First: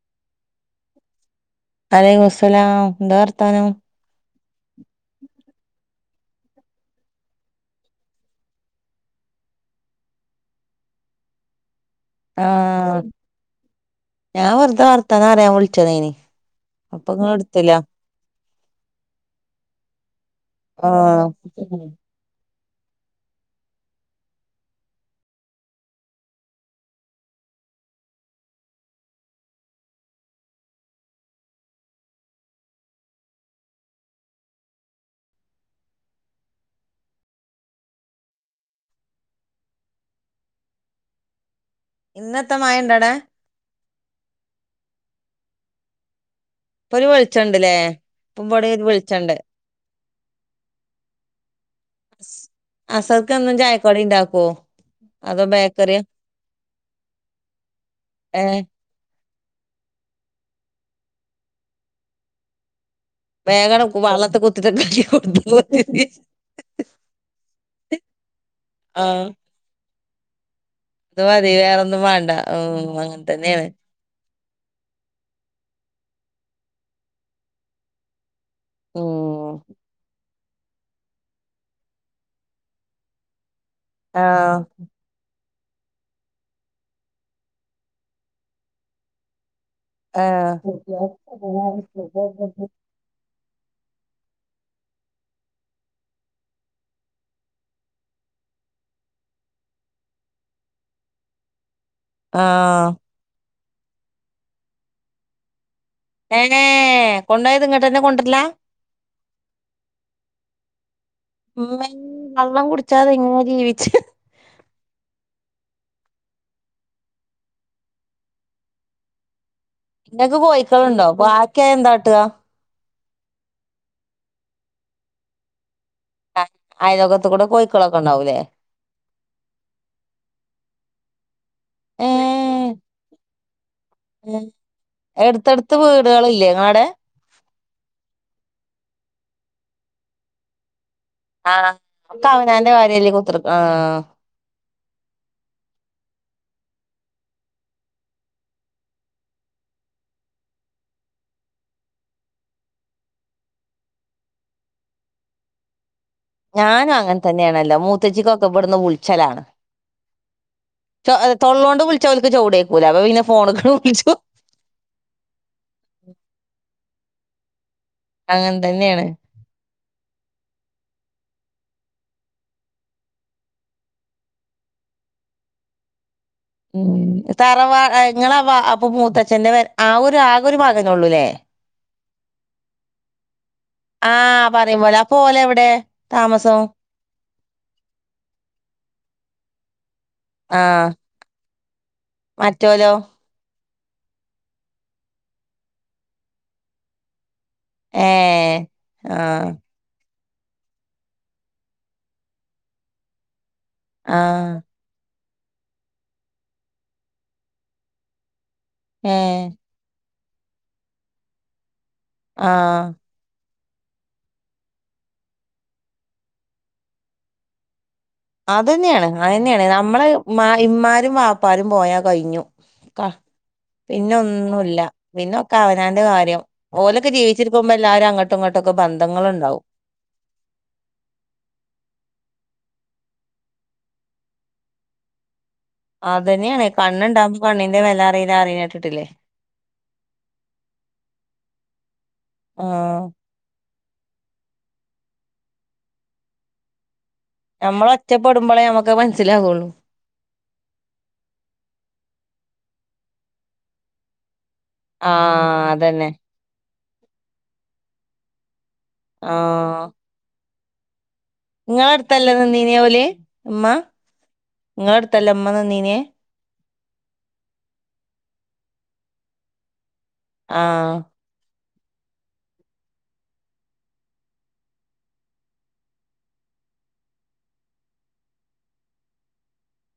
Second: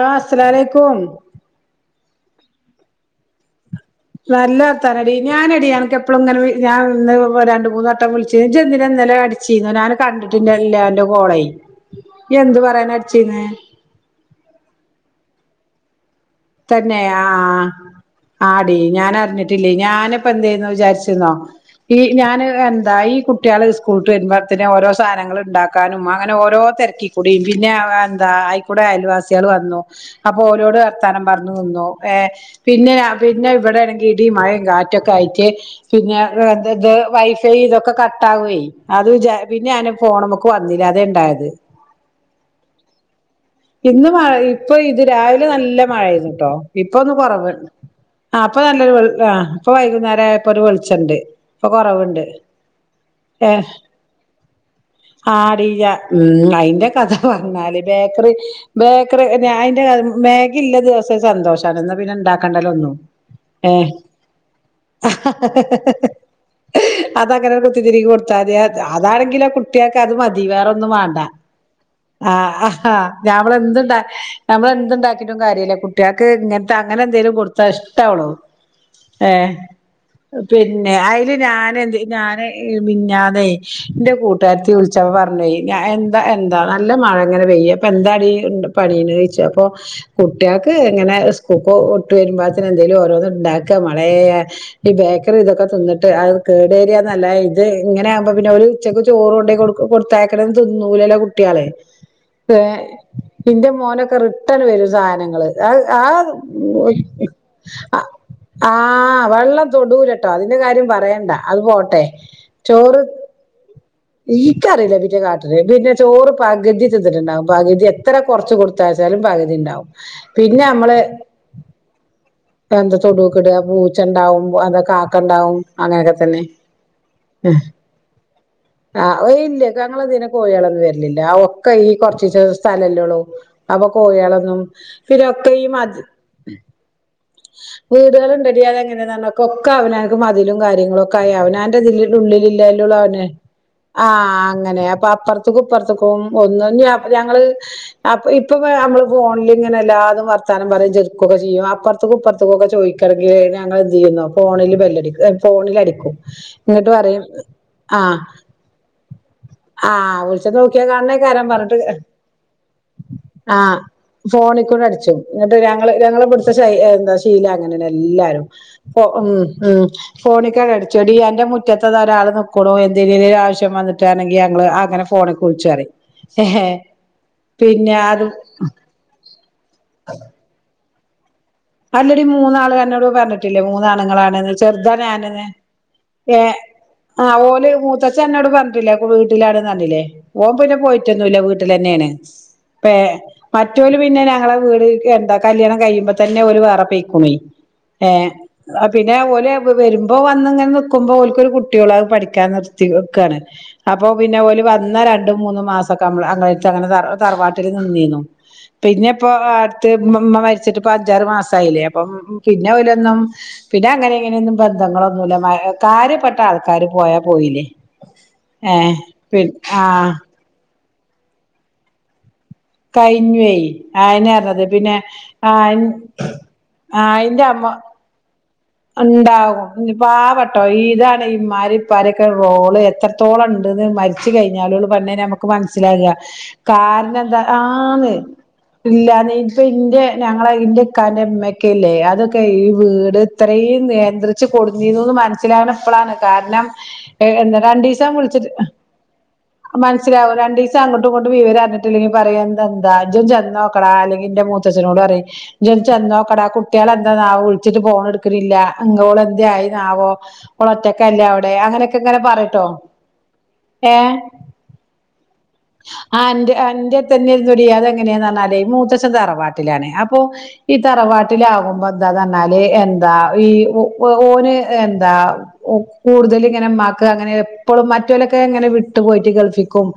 Law അസ്സ്ലാഅലൈക്കും വലൈക്കും മുസ്സലാംഎന്താ വർത്താനം നല്ലർത്താനടി ഞാനടി അൻ- എപ്പോളും ഇങ്ങനെ ഞാൻന്ന് രണ്ട് മൂന്ന് വട്ടം വിളിച്ച് ഇജ്ജ് എന്തിനാ ഇന്നലെ അടിച്ചിന്നു ഞാൻ കണ്ട് ട്ടന്നെല്ലെ അന്റെ കോളേ ഇയ്യ് എന്ത് പറയാനാ ആഹ് അടിച്ചീന്നെ ഞാൻ വെറുതെ വർത്താന അറിയാൻ വിളിച്ചതെയ്ഇനി തന്നെ ആഹ് ആഹ് ആടി ഞാൻ അറിഞ്ഞിട്ടില്ലേ ഞാനിപ്പ എന്ത ന്ന് ആഹ് വിചാരിച്ചിരുന്നോ ഈ ഞാൻ എന്താ ഈ കുട്ടിയാള് സ്കൂളിട്ട് വരുമ്പോഴത്തന് ഓരോ സാധനങ്ങൾ ഇണ്ടാക്കാനും അങ്ങനെ ഓരോ തിരക്കി കുടി പിന്നെ എന്താ ആയിക്കൂടെ അയൽവാസികള് വന്നു അപ്പോ ഓലോട് വർത്തണം പറഞ്ഞു നിന്നു ഏഹ് പിന്നെ പിന്നെ ഇവിടെ ആണെങ്കിൽ ഇടി മഴയും കാറ്റൊക്കെ ആയിട്ട് പിന്നെ ഏ ഇത് വൈഫൈ ഇതൊക്കെ കട്ടാവുവേ അത് ജാ പിന്നെ അന- ഫോണ് മ്മക്ക് വന്നില്ല അതെ ഇണ്ടായത് ഇന്നത്തെ മഴണ്ടാടെ ഇന്ന് മഴ ഇപ്പോ ഇത് രാവിലെ നല്ല മഴ ആയിരുന്നു കേട്ടോ ഇപ്പൊ ഒരു ഇപ്പോന്ന് കൊറവുണ്ട് വെളിച്ചണ്ട്ല്ലേ ആ ഇപ്പം ഇപ്പ ഇവിടെ ഒരു നല്ലൊരു വെൾ ആ വെളിച്ചണ്ട് ഇപ്പ വൈകുന്നേരം ആയപ്പോര് വെളിച്ചണ്ട് ഇപ്പ കുറവുണ്ട് അസർക്ക്‌ എന്നും ചായക്കടി ഇണ്ടാക്കോ അതോ ആടി ജ ബേക്കറിയാ ഉം അയിന്റെ കഥ പറഞ്ഞാല് ബേക്കറി ഏഹ് ബേക്കറി അതിന്റെ മേഗില്ല ദിവസം സന്തോഷാണ് ന്നാപിന്നെ ഉണ്ടാക്കേണ്ടല്ലോ ഒന്നും ഏ വേഗണം വെള്ളത്തി കുത്തി കൊടുത്തോ അതാങ്ങന കുത്തതിരികി കൊടുത്താതി അത് ആഹ് അതാണെങ്കിലാ കു- കുട്ടിയക്ക് അത് മതി വേറെ ഒന്നും വേണ്ട അത് മതി വേറൊന്നും വേണ്ട ആ ആ ഉം അങ്ങനെ ഞമ്മള തന്നെയാണ് എന്ത്‌ നമ്മളെ എന്ത് ഉണ്ടാക്കിയിട്ടും കാര്യയില്ല കുട്ടിയാക്ക് ഇങ്ങനത്തെ അങ്ങനെ എന്തെങ്കിലും കൊടുത്താ ഇഷ്ടാവുള്ളു ഏഹ് ഉം പിന്നെ അയില് ഞാന് എന്ത് ഞാന് മിഞ്ഞാന്നെ ന്റെ ആഹ് കൂട്ടുകാരത്തി വിളി- ച്ചാപ്പാ പർഞ്ഞെ എന്താ എന്താ നല്ല മഴ ഇങ്ങനെ പെയ്യ അപ്പ എന്താടി ന്റ പണീന്ന് ചോയിച്ച അപ്പോ ആഹ് കുട്ടികൾക്ക് ഇങ്ങനെ സ്കൂൾട്ട് വരുമ്പോതിന് എന്തേലും ഓരോന്നും ഉണ്ടാക്ക മളേ ഈ ബേക്കറി ഇതൊക്കെ തിന്നിട്ട് അത് കേടെ ഏരിയന്നല്ല ഇത് ഇങ്ങനൊമ്പോ പിന്നെ ഒരു ഉച്ചക്ക് ചോറ് കൊണ്ടെ കൊടു കൊടുത്താക്കണന്ന് തിന്നൂലല്ല കുട്ടികളെ ഏഹ് ആഹ് ഇന്റെ മോനൊക്കെ റിട്ടേണ് വരും സാനങ്ങള് ആഹ് ആ ഏ കൊണ്ടോയത് ഇങ്ങോട്ടന്നെ ആ കൊണ്ടരലാ ആഹ് വെള്ളം തൊടൂലട്ടൊ അതിന്റെ കാര്യം പറയണ്ട അത് ഉമ്മേ പോട്ടെ വെള്ളം ചോറ് [unintelligible] ഈക്കറിയില്ല ഇവിര് കാട്ടില് ഇത് പിന്നെ ചോറ് പകുതി തിന്നിട്ടുണ്ടാവും പകുതി എത്ര കൊറച്ച് കൊടു- ത്താച്ചാലും പകുതി ഇണ്ടാവും നിങ്ങക്ക് കോയിക്കളുണ്ടോ ബാക്കിയാ എന്താട്ടുക എന്താ തൊടുക്കെ ഇടുക പൂച്ചണ്ടാവും അതാ കാക്ക ഇണ്ടാവും അങ്ങനെയൊ ആഹ് ആയലാക്കാത്തുകൂടെ കോയിക്കളൊക്കെ ഉണ്ടാവൂലെ ആഹ് കോയിഇല്ല കങ്ങളിതിനെ കോയികളൊന്ന് വരിലില്ല ആ ഒക്കെ ഈ ഏ കൊറച്ച്ച്ചു സ്ഥലല്ലേ ഒള്ളൂ അപ കോയെളൊന്നും പിന്നൊക്കെ ഈ മജ് ക്കള്ല്ലെ ങ്ങളാടെ? വീടള്ണ്ടടിയതങ്ങനെന്നർഞ്ഞാ കൊക്ക അവനാക്ക് മതിലും കാര്യങ്ങളു ആ ഒക്കെ അവനാന്റെ ക്കയഅവനാന്റെതിള്ളിലുള്ളിലില്ലേലൊ കാര്യല്ലേ ളവനെ കുത്തിർ ആ അങ്ങനെ അപ്പ അപ്പർ തുക്കും പ്പർത്തക്കും ഒന്നും ഞ ഞങ്ങള് അപ്പ ഇപ്പിപ്പനമ്മള് ഫോൺലിങ്ങനെല്ലാതും വർത്താനം പറയെം ചിറിക്കൊക്ക ചെയ്യും ആപ്പം ത്തുക്കും പ്പർത്തക്കുക്കെ ചോയ്ക്കണെങ്കില് ഞങ്ങള് ന്തെയ്യുന്നോ ഫോണില് ബെല്ലടിക്കു എ ഫോണിലടിക്കു ഞാനു അങ്ങൻ തന്നെയാണല്ലോ മൂത്തെച്ചിക്കൊക്കെ വ്ടന്ന് വുൾച്ചലാണ് ആഹ് വിളിച്ച നോക്കിയാ ചൊ ഒ കാണണേക്കാരം തൊള്ളോണ്ട് പറഞ്ഞിട്ട് വിൾച്ചാ ഓൽക്ക് ചോടേക്കൂല അപ്പൊ പിന്നെ ഫോണ്ക്ക് വിളിച്ചു ഫോണിക്കൂടടിച്ചു ന്നിട്ട് ഞങ്ങള് ഞങ്ങളെ പിടിച്ച് ശൈ എന്താ ശീല ങ്ങനെനെല്ലാരും അങ്ങനെ തന്നെയാണ് ഫൊ ഉം ഉം ഫോണിക്കടെടിച്ചെടി എന്റെ മുറ്റത്തതതൊരാള് നിക്കുണു എന്തെരുരു ആവശ്യം വന്ന്ട്ടാണെങ്കില് അങ്ങള് ആങ്ങന ഫോണിക്കുൾച്ചറി ഉം തറവാ അ അത് ങ്ങള വാ അപ്പൊ മൂത്തച്ഛന്റെറെ വെ ആ ഒരു ആകൊരു മകനോള്ളൂല്ലേ? അല്ലെടി മൂന്നാള് അന്നോട് പറഞ്ഞിട്ടില്ലേ മൂന്നാണുങ്ങളാണ്ന്ന് ചെർതാ ഞാന് ന്ന് താമസോ? ആഹ് ഓല് മൂത്തച്ഛൻ ന്നോട് പർഞ്ഞിട്ടില്ലേ കുവീട്ടിലാണെന്ന ർഞ്ഞിലെ ഓം ആ പിന്ന പോയ് റ്റൊന്നുല്ല വീട്ടിലെന്നെയാണ് മറ്റോലോ പ്പേ മറ്റോല് പിന്നെ നങ്ങളെ വീട് ക് എന്താ കല്യാണം കഴിയുമ്പ തന്നെ ഓല വേറ പെയ്ക്കുമേ ഏ ഏഹ് അ ആ പിന്നെ ഓലെ വ് വെരും പ്പോ വന്ന്ങ്ങൻ നിക്കുമ്പോൽക്കൊരു കുട്ട്യെള്ളു അഅ് പഠിക്കാൻ നിർത്തിക്കാണ് അപ്പൊ ആ പിന്നെ ഓല് പർ ന്ന രണ്ടും മൂന്നും മാസൊക്ക മ്മള് അങ്ങളെര്തങ്ങന തറ തറവാട്ടില് നിന്നീന്നു ഏ പിന്നപ്പോ അ അടുത്ത് മ്മമ്മ മരിച്ചിട്ട് പ്പ ഞ്ചാറ് മാസയില്ലേ അപ്പം ആ പിന്നോലൊന്നും പിന്ന അങ്ങനെ ങ്ങനെയൊന്നും ബന്ധങ്ങളൊന്നുല്ല മ അ കാര്യപ്പെട്ടാൾക്കാര് പോയാ പോയിലെ അതെന്നെയാണ് അയെന്നാണ് നമ്മളെ ആഹ് മ ഇമ്മാരും വാപ്പാരും പോയാ കയിഞ്ഞു ക്കാ കഴിഞ്ഞുവേ അയന്നെ പറഞ്ഞത് പിന്നൊന്നുല്ല പിന്നെ പിന്നൊക്ക ആഹ് വനാന്റെ കാര്യം ഓലൊക്ക ജീവിച്ചിരിക്കുമ്പോ എല്ലാരു അങ്ങട് ട്ടുങ്ങോട്ടൊക്ക ബ അണ്ടാകും ഞ്ഞി പാവട്ടോ ഇതാണിമ്മാരെപ്പാരെക്കെ റോള് എത്രത്തോളണ്ട്ന്ന് മര് ച്ച് കയ്ഞ്ഞാലോള്ളു [unintelligible] ക്ക് മൻസലാക അതന്നെയാണ് കാരണം ന്ത കണ്ണുണ്ടാവുമ്പോ കണ്ണിന്റെ വില ആന്ന് അറിയില്ല പറയണ കേട്ടിട്ടില്ലേ ല്ലാന്നെ പ്പി ന്റെ ഞങ്ങളെ ഇന്റെക്കാന്റെ മ്മെക്കെല്ലെ അതൊക്കെ ഈ ആ വീട് ത്രേയും നിയന്ത്രിച്ച് കൊടുഞ്ഞിരുന്നുന്ന് മനസ്സിലാവുന് ഏാ ന്ന നമ്മള് രണ്ടീസം വിളിച്ചിട്ട് ഒറ്റപ്പെടുമ്പോളേ നമ്മക്ക് മനസ്സിലാവുള്ളൂ അ അമന ച്ചില രണ്ടീസം അങ്ങോട്ടു ങ്ങോട്ടും വിവരർ ഞ്ഞിട്ടില്ലെങ്കിൽ പറയു തെന്താ ജ്ജൊന്ന് ചെന്നോക്കെടാ അല്ലെങ്കി ന്റെ മു ആ ത്തച്ഛനോടറയും ജൊന്ന് അതന്നെ ചെന്നോക്കട കുട്ട്യേളെന്തനാ വിൾച്ചിട്ട് ഫോണെട്ത്ത് ക്ക്ന്നില്ല അങ്ങോളെന്തെ ആ അയിനാവോ ഓളൊറ്റക്കല്ലെ അവ് നിങ്ങള ടെയാങ്ങനെയൊക്കെ ങ്ങനെ അടുത്തല്ലേ പറയുട്ടോ നിന്നീനെ ഏഹ് ങ്ങളട്തല്ലെമ്മ നിന്നി ആന്റെ അന്റെര്തന്നെ രുന്നൊടി അതെങ്ങനെയാന്നർഞ്ഞാല് മൂത്തശ്ശൻ തറവാ ട്ടിലാണ് അപോ ഈ ആഹ് തറവാ ട്ട്ലാകുമ്പൊന്താന്നർ ന്നാല് എന്താ ഈ ഒ ഓന് എന്താ ഒ കൂടുതല്ങ്ങനമ്മാക്ക് അങ്ങനെ എപ്പളും മറ്റൊലൊക്കെ ങ്ങനെ വ്‌ട്ട് പോയ്‌റ്റ് ഗൾഫിക്കും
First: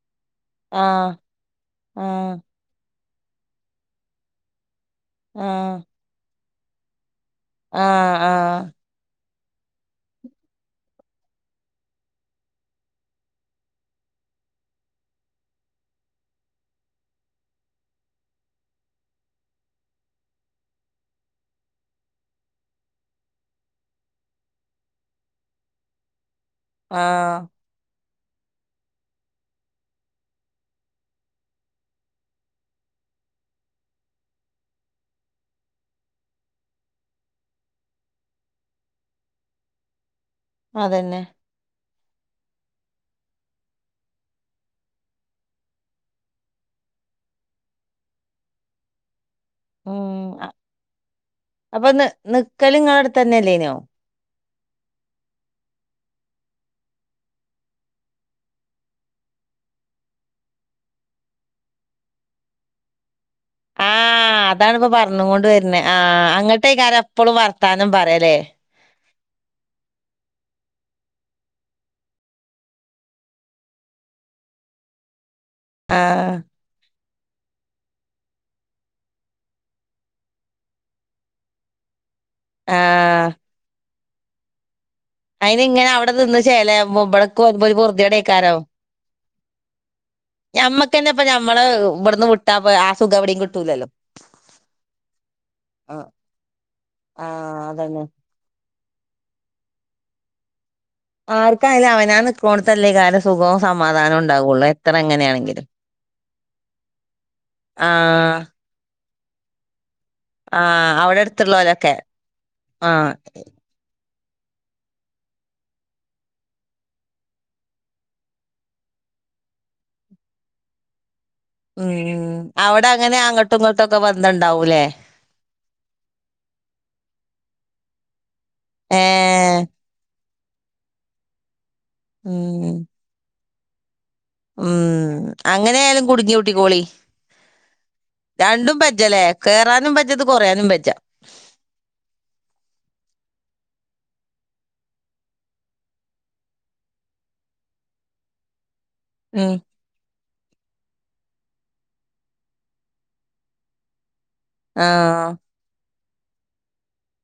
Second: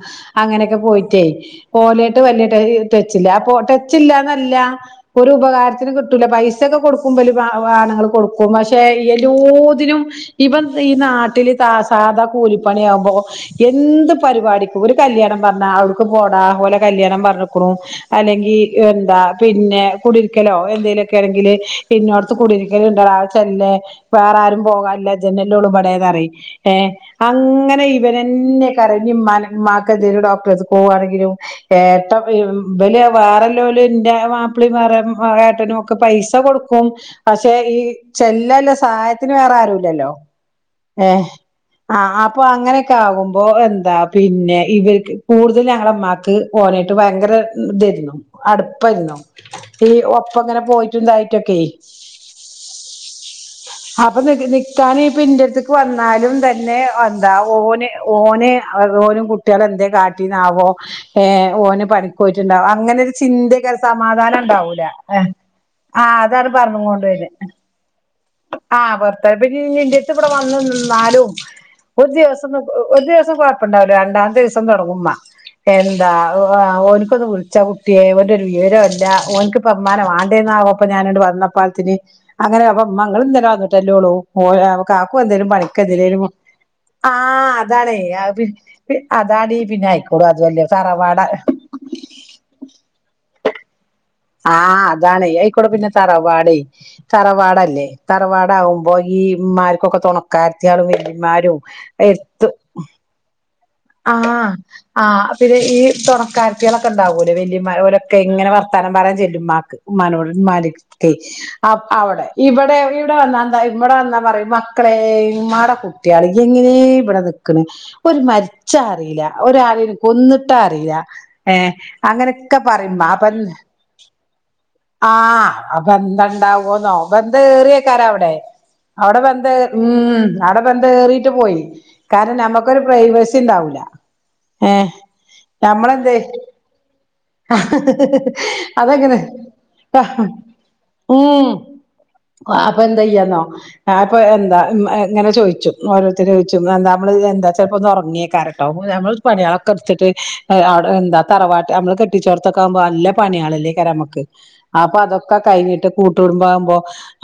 അങ്ങനെയൊക്കെ ആഹ് പോയിറ്റേ ഓലയിട്ട് ആഹ് വല്യ ട ടച്ചില്ല അപ്പോ ടച്ചില്ലാന്നല്ല ആഹ് ഒരുപകാരത്തിന് കിട്ടൂല പൈസൊക്ക കൊടുക്കുമ്പല് വ വ ആണുങ്ങൾ ആഹ് കൊടുക്കും ആഹ് പക്ഷേ ഇ എല്ലോതിനും ഇപം ഈ നാട്ടില് താ സാദാ കൂലിപ്പണിയാമ്പോ എന്ത് പരിപാടിക്കും ഒരു കല്യാണം പറഞ്ഞാ അവിടുക്ക് പോടാ ഓല കല്യാണം പറഞ്ഞുക്കുണു അല്ലെങ്കി എന്താ പിന്നെ കുടിരിക്കലോ എന്തേലൊക്കെ ആണെങ്കില് ഇന്നോട്‌ത്ത് കുടിരിക്കല്ണ്ടെടാ തല്ലേ വേറാരും പോകാല്ല ജനല്ലു ളുപടയതറി ഏ ആഹ് അങ്ങനെ ഇവനെന്നെ കരഞ്ഞും മ്മാനെ മ്മാക്കെന്തേലു ഡോക്ടറ്ട് ത്ത് പോവാണെങ്കിലും ഏട്ട വല് വേറെല്ലോലും ന്റെ മാപ്പിളി വേറെ ഏട്ടനും ക്കെ പൈസ കൊട്ക്കും പശേ ഈ ചെല്ലാല്ല സഹായത്തിന് വേറെ ആരുല്ലല്ലോ. അതന്നെ ഏഹ് ആഹ് അപ്പൊ അങ്ങനെയൊക്കെ ആകുമ്പോ എന്താ പിന്നെ ഇവര്ക്ക് കൂടുതല് ഞങ്ങളമ്മാ ക്ക് ഓനായിട്ട് ഭയങ്കര ഇതാര്ന്നു അടുപ്പാര്ന്നു. ഈ ഉം ഒപ്പം അ- ങ്ങനെ പോയിറ്റും ണ്ടായിട്ടൊക്കെ അപ്പൊ നി നിക്കല് ങ്ങളട്ത്തന്നെല്ലേനോ? അപ്പൊ നിക്കാന് പ്പ ന്റട്ത്ത്ക്ക് വന്നാലും തന്നെ എന്താ ഓന് ഓന് ഓനും കു ട്ട്യാള് എന്തേ കാട്ടിനാവോ ഏ ഓന് പണിക്കോയിട്ട്ണ്ടാവോ അങ്ങനൊരു ചിന്ത. ആഹ് സമാധാനം ഇണ്ടാവൂല. അതാണിപ്പ പറഞ്ഞ് കൊണ്ട് ആഹ് അതാണ് പർഞ്ഞ് കൊണ്ട് വര്ന്ന. ത്താനം പറ ല്ലേ? ആഹ് [unintelligible] പിന്നെ ഇന്റെ ട്ത്ത് ഇവടെ വന്ന് നിന്നാലും. ഒരു ദിവസം നിക് ഒരു ദിവസം കൊഴപ്പണ്ടാവുല്ല. രണ്ടാമത്തേസം തൊട്ങ്ങുമ്മ. എന്താ ആഹ് ഓ ഓന്. ഒന്ന് വിൾച്ചാ കുട്ട്യേ ഓന്റെരു വിവരോല്ല. ഓന്ക്ക് പ്പ മ്മാനെ വാണ്ടേന്നാ ആവോ ഞാന് വന്നപ്പാൾത്തിന്. അങ്ങനെ അപ്പ മ്മ ങ്ങള് ആഹ് ഇന്നല വന്നിട്ടല്ലോ ഒള്ളൂ. കാക്കു എന്തേലും അയിന് ഇങ്ങനെ അവിടെ പണിക്കന്തേലും നിന്ന് ചേലാവുമ്പോ ഇബടക്ക് ആഹ് വരുമ്പോ ഒരു അതാണേ അത് പി പൊറുതിയേടേക്കാരം പി അതാടി [unintelligible] ഞമ്മക്കെന്നെ ഇപ്പ തറവാടാ മ്മളെ ഇബട്ന്ന് വിട്ടാ പ്പം ആ സുഖം എവിടിം കിട്ടൂലല്ലോ. ആഹ് അതാണ് അയിക്കൂടെ പിന്നെ ആഹ് തറവാട് ആഹ് തറവാടല്ലേ അതന്നെ ത തറവാടാകുമ്പോ ഈ മ്മാർക്കൊക്കെ തൊണക്കാര്ത്തിയാള് വല്ലിമാരും ആർക്കായാലും അവനാ എര് ത്ത്. നിക്കോണത്തല്ലേ കാരം സുഖവും സമാധാനവും ആഹ് ഉണ്ടാവുള്ളൂ എത്ര ആ പിന്നെ എങ്ങനെയാണെങ്കിലും ഈ തൊണക്കാര്ത്തിയളോ ക്കെണ്ടാവല്ലോ വല്ല്യമ്മ ഓലാക്കെ ആഹ് ങ്ങനെ വർത്താനം പറയാൻ ചെല്ലും മ്മാക്ക് മ്മാനോട്. ആഹ് ഇമ്മാന്റെട്ത്ത്ക്കെ അവിടെ അ അടുത്തുള്ളോലൊക്കെ അവടെ ഇവടെ ആഹ് ഇവടെ വന്നാന്താ. ഇബട വന്നാ പറയും മക്കളെ ഇമ്മാടെ കുട്ട്യാള് എങ്ങനെ ഇബടെ നിക്ക്ണ് ഒരു മര് ച്ചാ അറീല്ല ഒരാലേലും കൊന്ന്ട്ടാ അറീല്ല. ഏഹ് ഉം അങ്ങനൊക്കെ അവിടെ പറിമ്മാ അങ്ങനെ അപ്പം അങ്ങോട്ടും ഇങ്ങോട്ടുംക്കെ ബന്ധണ്ടാവൂലേ ആ അ ബന്ധണ്ടാവോന്നോ ബന്ധ ഏറിയയ്ക്കാരം അവടെ അവടെ ബന്ധം ഏ ഏഹ് ഉം അവടെ ബന്ധം ഏറിട്ടു പോയി. കാര്ണം ഉം നമ്മക്കൊരു പ്രൈവസി ഇണ്ടാവൂല. ഉം അങ്ങനെ ആയാലും കുടുങ്ങി കൂട്ടിക്കോളി. രണ്ടും അതങ്ങനെ പജ്ജല്ലേ കേറാനും പജ്ജത് കൊറയാനും പജ്ജ ഉം അപ്പ എന്തെയ്യന്നോ? ആ ഇപ്പൊ എന്താ ഇങ്ങനെ ചോയ്ച്ചും ഓരോരുത്തരോയ്ച്ചും എന്താ മ്മള് എന്താ ചെൽപ്പൊന്ന് ഒർങ്ങേക്കാര ട്ടോ നമ്മൾ ഉം പണിയളക്ക്ട്ത്ത്ട്ട് എന്താ തറവാട്ട് നമ്മള് കെ ട്ടിച്ചോട്ത്തൊക്ക ആമ്പോ നല്ല പണിയാളല്ലേക്കാരം അമ്മക്ക് അപ്പൊ ആഹ് അതൊക്കെ കൈഞ്ഞിട്ട് കൂട്ടു കുടുംബാമ്പോ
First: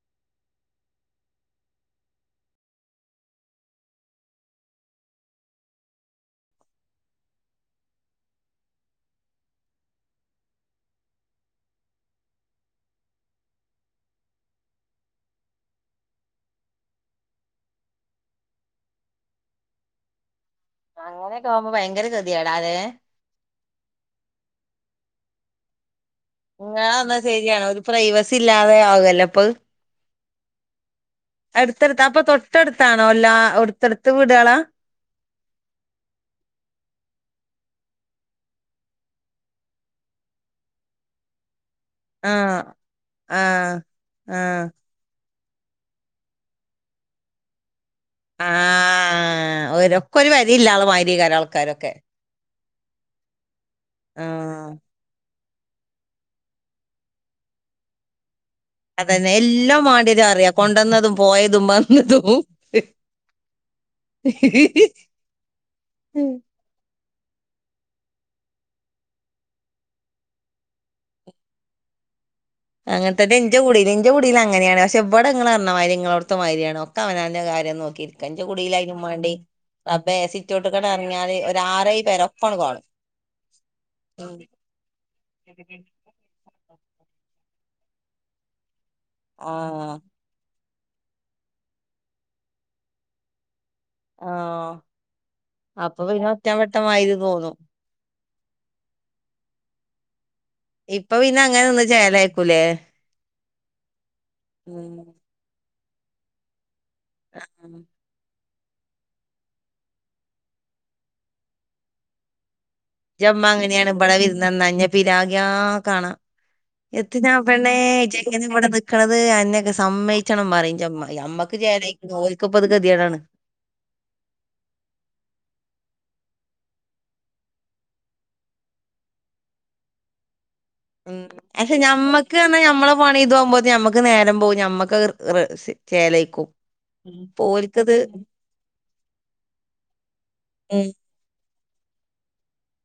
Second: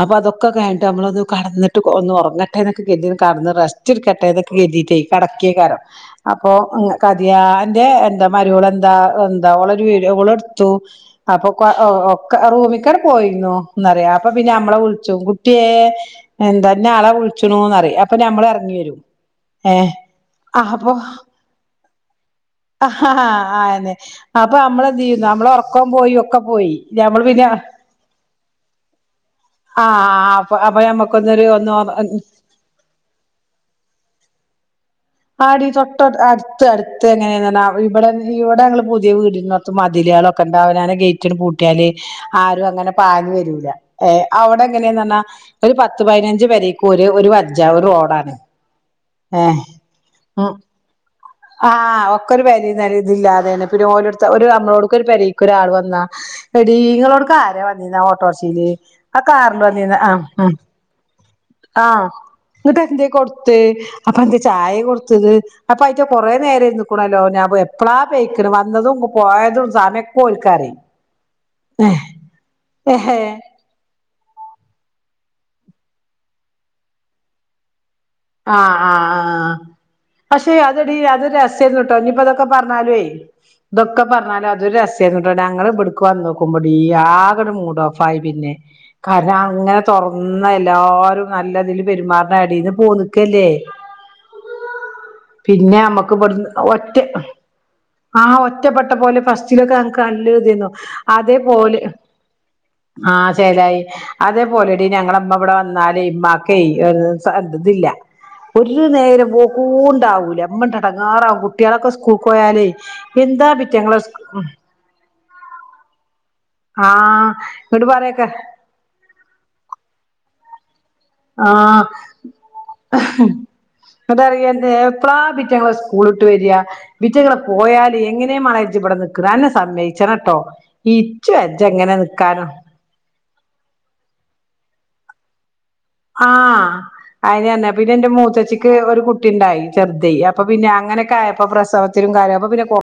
അപ്പൊ അതൊക്കെ കയ്ൻട്ട് നമ്മളത് കട്ന്നിട്ട് ഒന്ന് ഒർങ്ങട്ടെന്നൊക്കെ കര്തി കട്ന്ന് റെസ് റ്റ്ട്ക്കെട്ടേന്നെക്കെ കെര്തീട്ടേ കട്ക്കെയ്ക്കാരം. അപ്പൊ കതിയാന്റെ എന്താ മരോളെന്താ എന്താ ഓളെ രു വി ഓളെട്ത്തു. അപ്പൊ ക്കെ ഒക്ക റൂമിക്കാട് പോയിന്നു ന്നറിം. അപ്പൊ പിന്നെ അമ്മളെ വിൾച്ചും കുട്ട്യേ എന്ത ന്ന ആളാ വുൾച്ചുണൂന്നറിം. അപ്പൊ നമ്മള് എർങ്ങി വരും ഏ ആഹ് അപ്പൊ അങ്ങനെയൊക്കെ ആവുമ്പോ ഭയങ്കര ഗതികേടാല്ലേ ആതെന്നെ. അപ്പൊ നമ്മളെന്തെയ്യുന്നോ അമ്മള് ഒർ ക്കം പോയി ഒക്കെ പോയി നിങ്ങളന്നാ ഞമ്മള് പിന്നെ. ശരിയാണ് ഒരു പ്രൈവസി ഇല്ലാതെ ആകല്ലേപ്പത് ആഹ് അപ്പ അപ്പൊ ഞമ്മ അട്ത്തട്ത്ത് അപ്പൊ തൊട്ടട്ത്താണോ എല്ലാ ഒട്ത്തെട്ത്ത് വീടാളാ? ആടി തൊട്ട അട്ത്ത് അട്ത്ത് ങ്ങനെ ന്നർഞ്ഞ ഇബടെ ഇവടെ ങ്ങള് പുതിയ വീടിര്ന്നോ ത്ത് മതിലേളൊക്കെണ്ട് അവനാന്നെ ഗെയ്റ്റാണ്ട് പൂട്ടിയാല്. ആഹ് ആരും അങ്ങനെ പാഞ്ഞ് വരൂല. ആഹ് ഏ അവ്ടെ ആഹ് എങ്ങനേന്നർഞ്ഞാ. ഒര് പത്ത് പയ്നഞ്ച് പെരേക്കു ഒരേ ഒര്‌വജ്ജാ ഒര് റോഡാണ് ഏ ആഹ് ഒരൊക്കൊരു വരില്ലാതെ മാരി അയ്ക്കാരം ആൾക്കാരൊക്കെ അവക്കൊര് വെലേം നെലേം ഇതില്ലാതെന്നെ പിന്നെ ഓലട്ത്ത് ഒര് ആഹ് അമ്മട്ക്കൊര്പെരയ് കോരാള് വന്ന എടീ ങ്ങളോട്ക്കാര വന്നിന്നെ ഓട്ടോറിഷയില് ആഹ് അതന്നെ കാറില് എല്ലാം വന്നിന ആഹ് മാണ്ടിയരും അറിയാ ഉം കൊണ്ടന്നതും പോയതും ആഹ് വന്നതും എന്നിട്ട്ന്തെ കൊടുത്തേ അപ്പൊന്ത ചായ കൊടുത്തത് അപ്പൊ അയിറ്റ കൊറേ നേരം ഇരുന്ന്ക്ക്ണല്ലോ ഞാപോയെപ്പളാ പേയ്ക്ക്ണ്‌ വന്നതും ങ്ങ് പോയതും സമയൊക്കെ ഓൽക്കറിം ഏഹ് അങ്ങൻത്തന്നെ ന്റെ കുടീ നിന്റെ കുടീല് അങ്ങനെയാണ് പഷെവിടെ ങ്ങള്ർന്നമാതിരി നിങ്ങളടുത്തമാരിയാണ് ഒക്കെ അവനന്റെ കാര്യം നോക്കി ഇര് ആഹ് ആഹ് ആഹ് പഷെ സിറ്റോട്ട്ക്കാണ്ട് അതെടി എറങ്ങിയാല് അതൊരസ്സാര്ന്ന്ട്ടോ ഒരാറേഴ് ഇനിപ്പൊതൊക്കെ പെരൊക്കാണ്ട് കാണും പറഞ്ഞാല്‌വേ ദൊക്കെ പറഞ്ഞാലുതൊര് രസ്സാരുന്ന്ട്ടോ ഞങ്ങള്വ്ട്ന്ന് ക്ക്വാന്ന് നോക്കുമ്പോടീ ആകട് മൂടോഓഫായി പിന്നെ കാരണങ്ങനെ ആഹ് തൊറക്കു ഒന്ന്ല്ലാരും നല്ലതില് പെരുമാറുന്നെടേന്ന് പോന്ന്ക്കല്ലേ ആഹ് പിന്നെ അപ്പൊ പിന്നെ അമ്മക്ക്വ്ട്ന്ന് ഹ്ഒറ്റ ഒറ്റപ്പെട്ടമാതിരി ഉം തോന്നും ആഹ് ഒറ്റപ്പെട്ട പോലെ ഫസ്റ്റിലൊക്കെ ൻക്ക് അല്ലത്നു ഇപ്പൊ പിന്നെ അങ്ങനെ അതേപോലെ നിന്ന് ചേലായിക്കൂലേ ഉം ആഹ് ചേലായ് അതേപോലെടി ഉം ഞങ്ങളെ ഇമ്മവ്ടെ വന്നാലെ ഇമ്മാക്കെ ഉം. ഒര്സദ്തില്ല ഒര്നേരമ്പോക്കൂണ്ടാവ്‌ല്ല മ്മടണ്ടടങ്ങാറാവും കുട്ടികളൊക്കെ സ്കൂൾക്ക് പോയാലേ ന്റമ്മ എന്താ അങ്ങനെയാണ് പിറ്റങ്ങളെ ബ്ടെ സ്കൂ വിരുനന്നയ്ഞ്ഞാ പിരാഗിയാ കാണാം ആ എത്തിനാ പെണ്ണേ ഇങ്ങട്ട് പറയൊക്കെ ചെങ്കന്വ്ടെ നിക് ക്കണത് അന്നെക്കെ സമ്മയ്ച്ചണം പറയ്യ്‌ന്റമ്മ ആ യമ്മക്ക് ചേലായ്ക്കണ് ഓൽക്ക്പ്പത് ഗതിയെടാണ് അതറിയന്നെ എപ്ലാ പിറ്റങ്ങള് സ്കൂള്ട്ട് വരിയ വ്റ്റ്കള് പോയാല് ങ്ങനെയാ മാളേജ്ജ്വ്ടെ നിക്കണ് അന്നെ സമ്മയിച്ചണോട്ടോ ഇച്ച് ജ്ജ്ങ്ങനെ നിക്കാനോ പണിതാമ്പോ ഇത് ഞമ്മക്ക് നേരം പോവും ഞമ്മക്ക് ഹ് ഹ് റെസി ആഹ് അയ്നെന്നെ പിന്നെ ന്റെ മൂത്തച്ചിക്ക് ഒര് കുട്ടിണ്ടായ് ചെർത് അപ്പൊ പിന്നെ ഉം. അങ്ങനൊക്കെയായപ്പോ പ്രസവത് തീൻകാര പ്പംപിന്നെ കൊർ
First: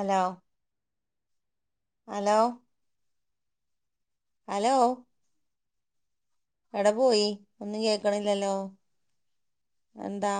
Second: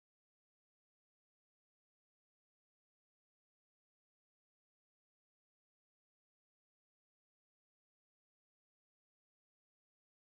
അലോ അലോ ഹലോ ഏടെ പോയ് ഒന്നും കേക്കണില്ലല്ലോ എന്താ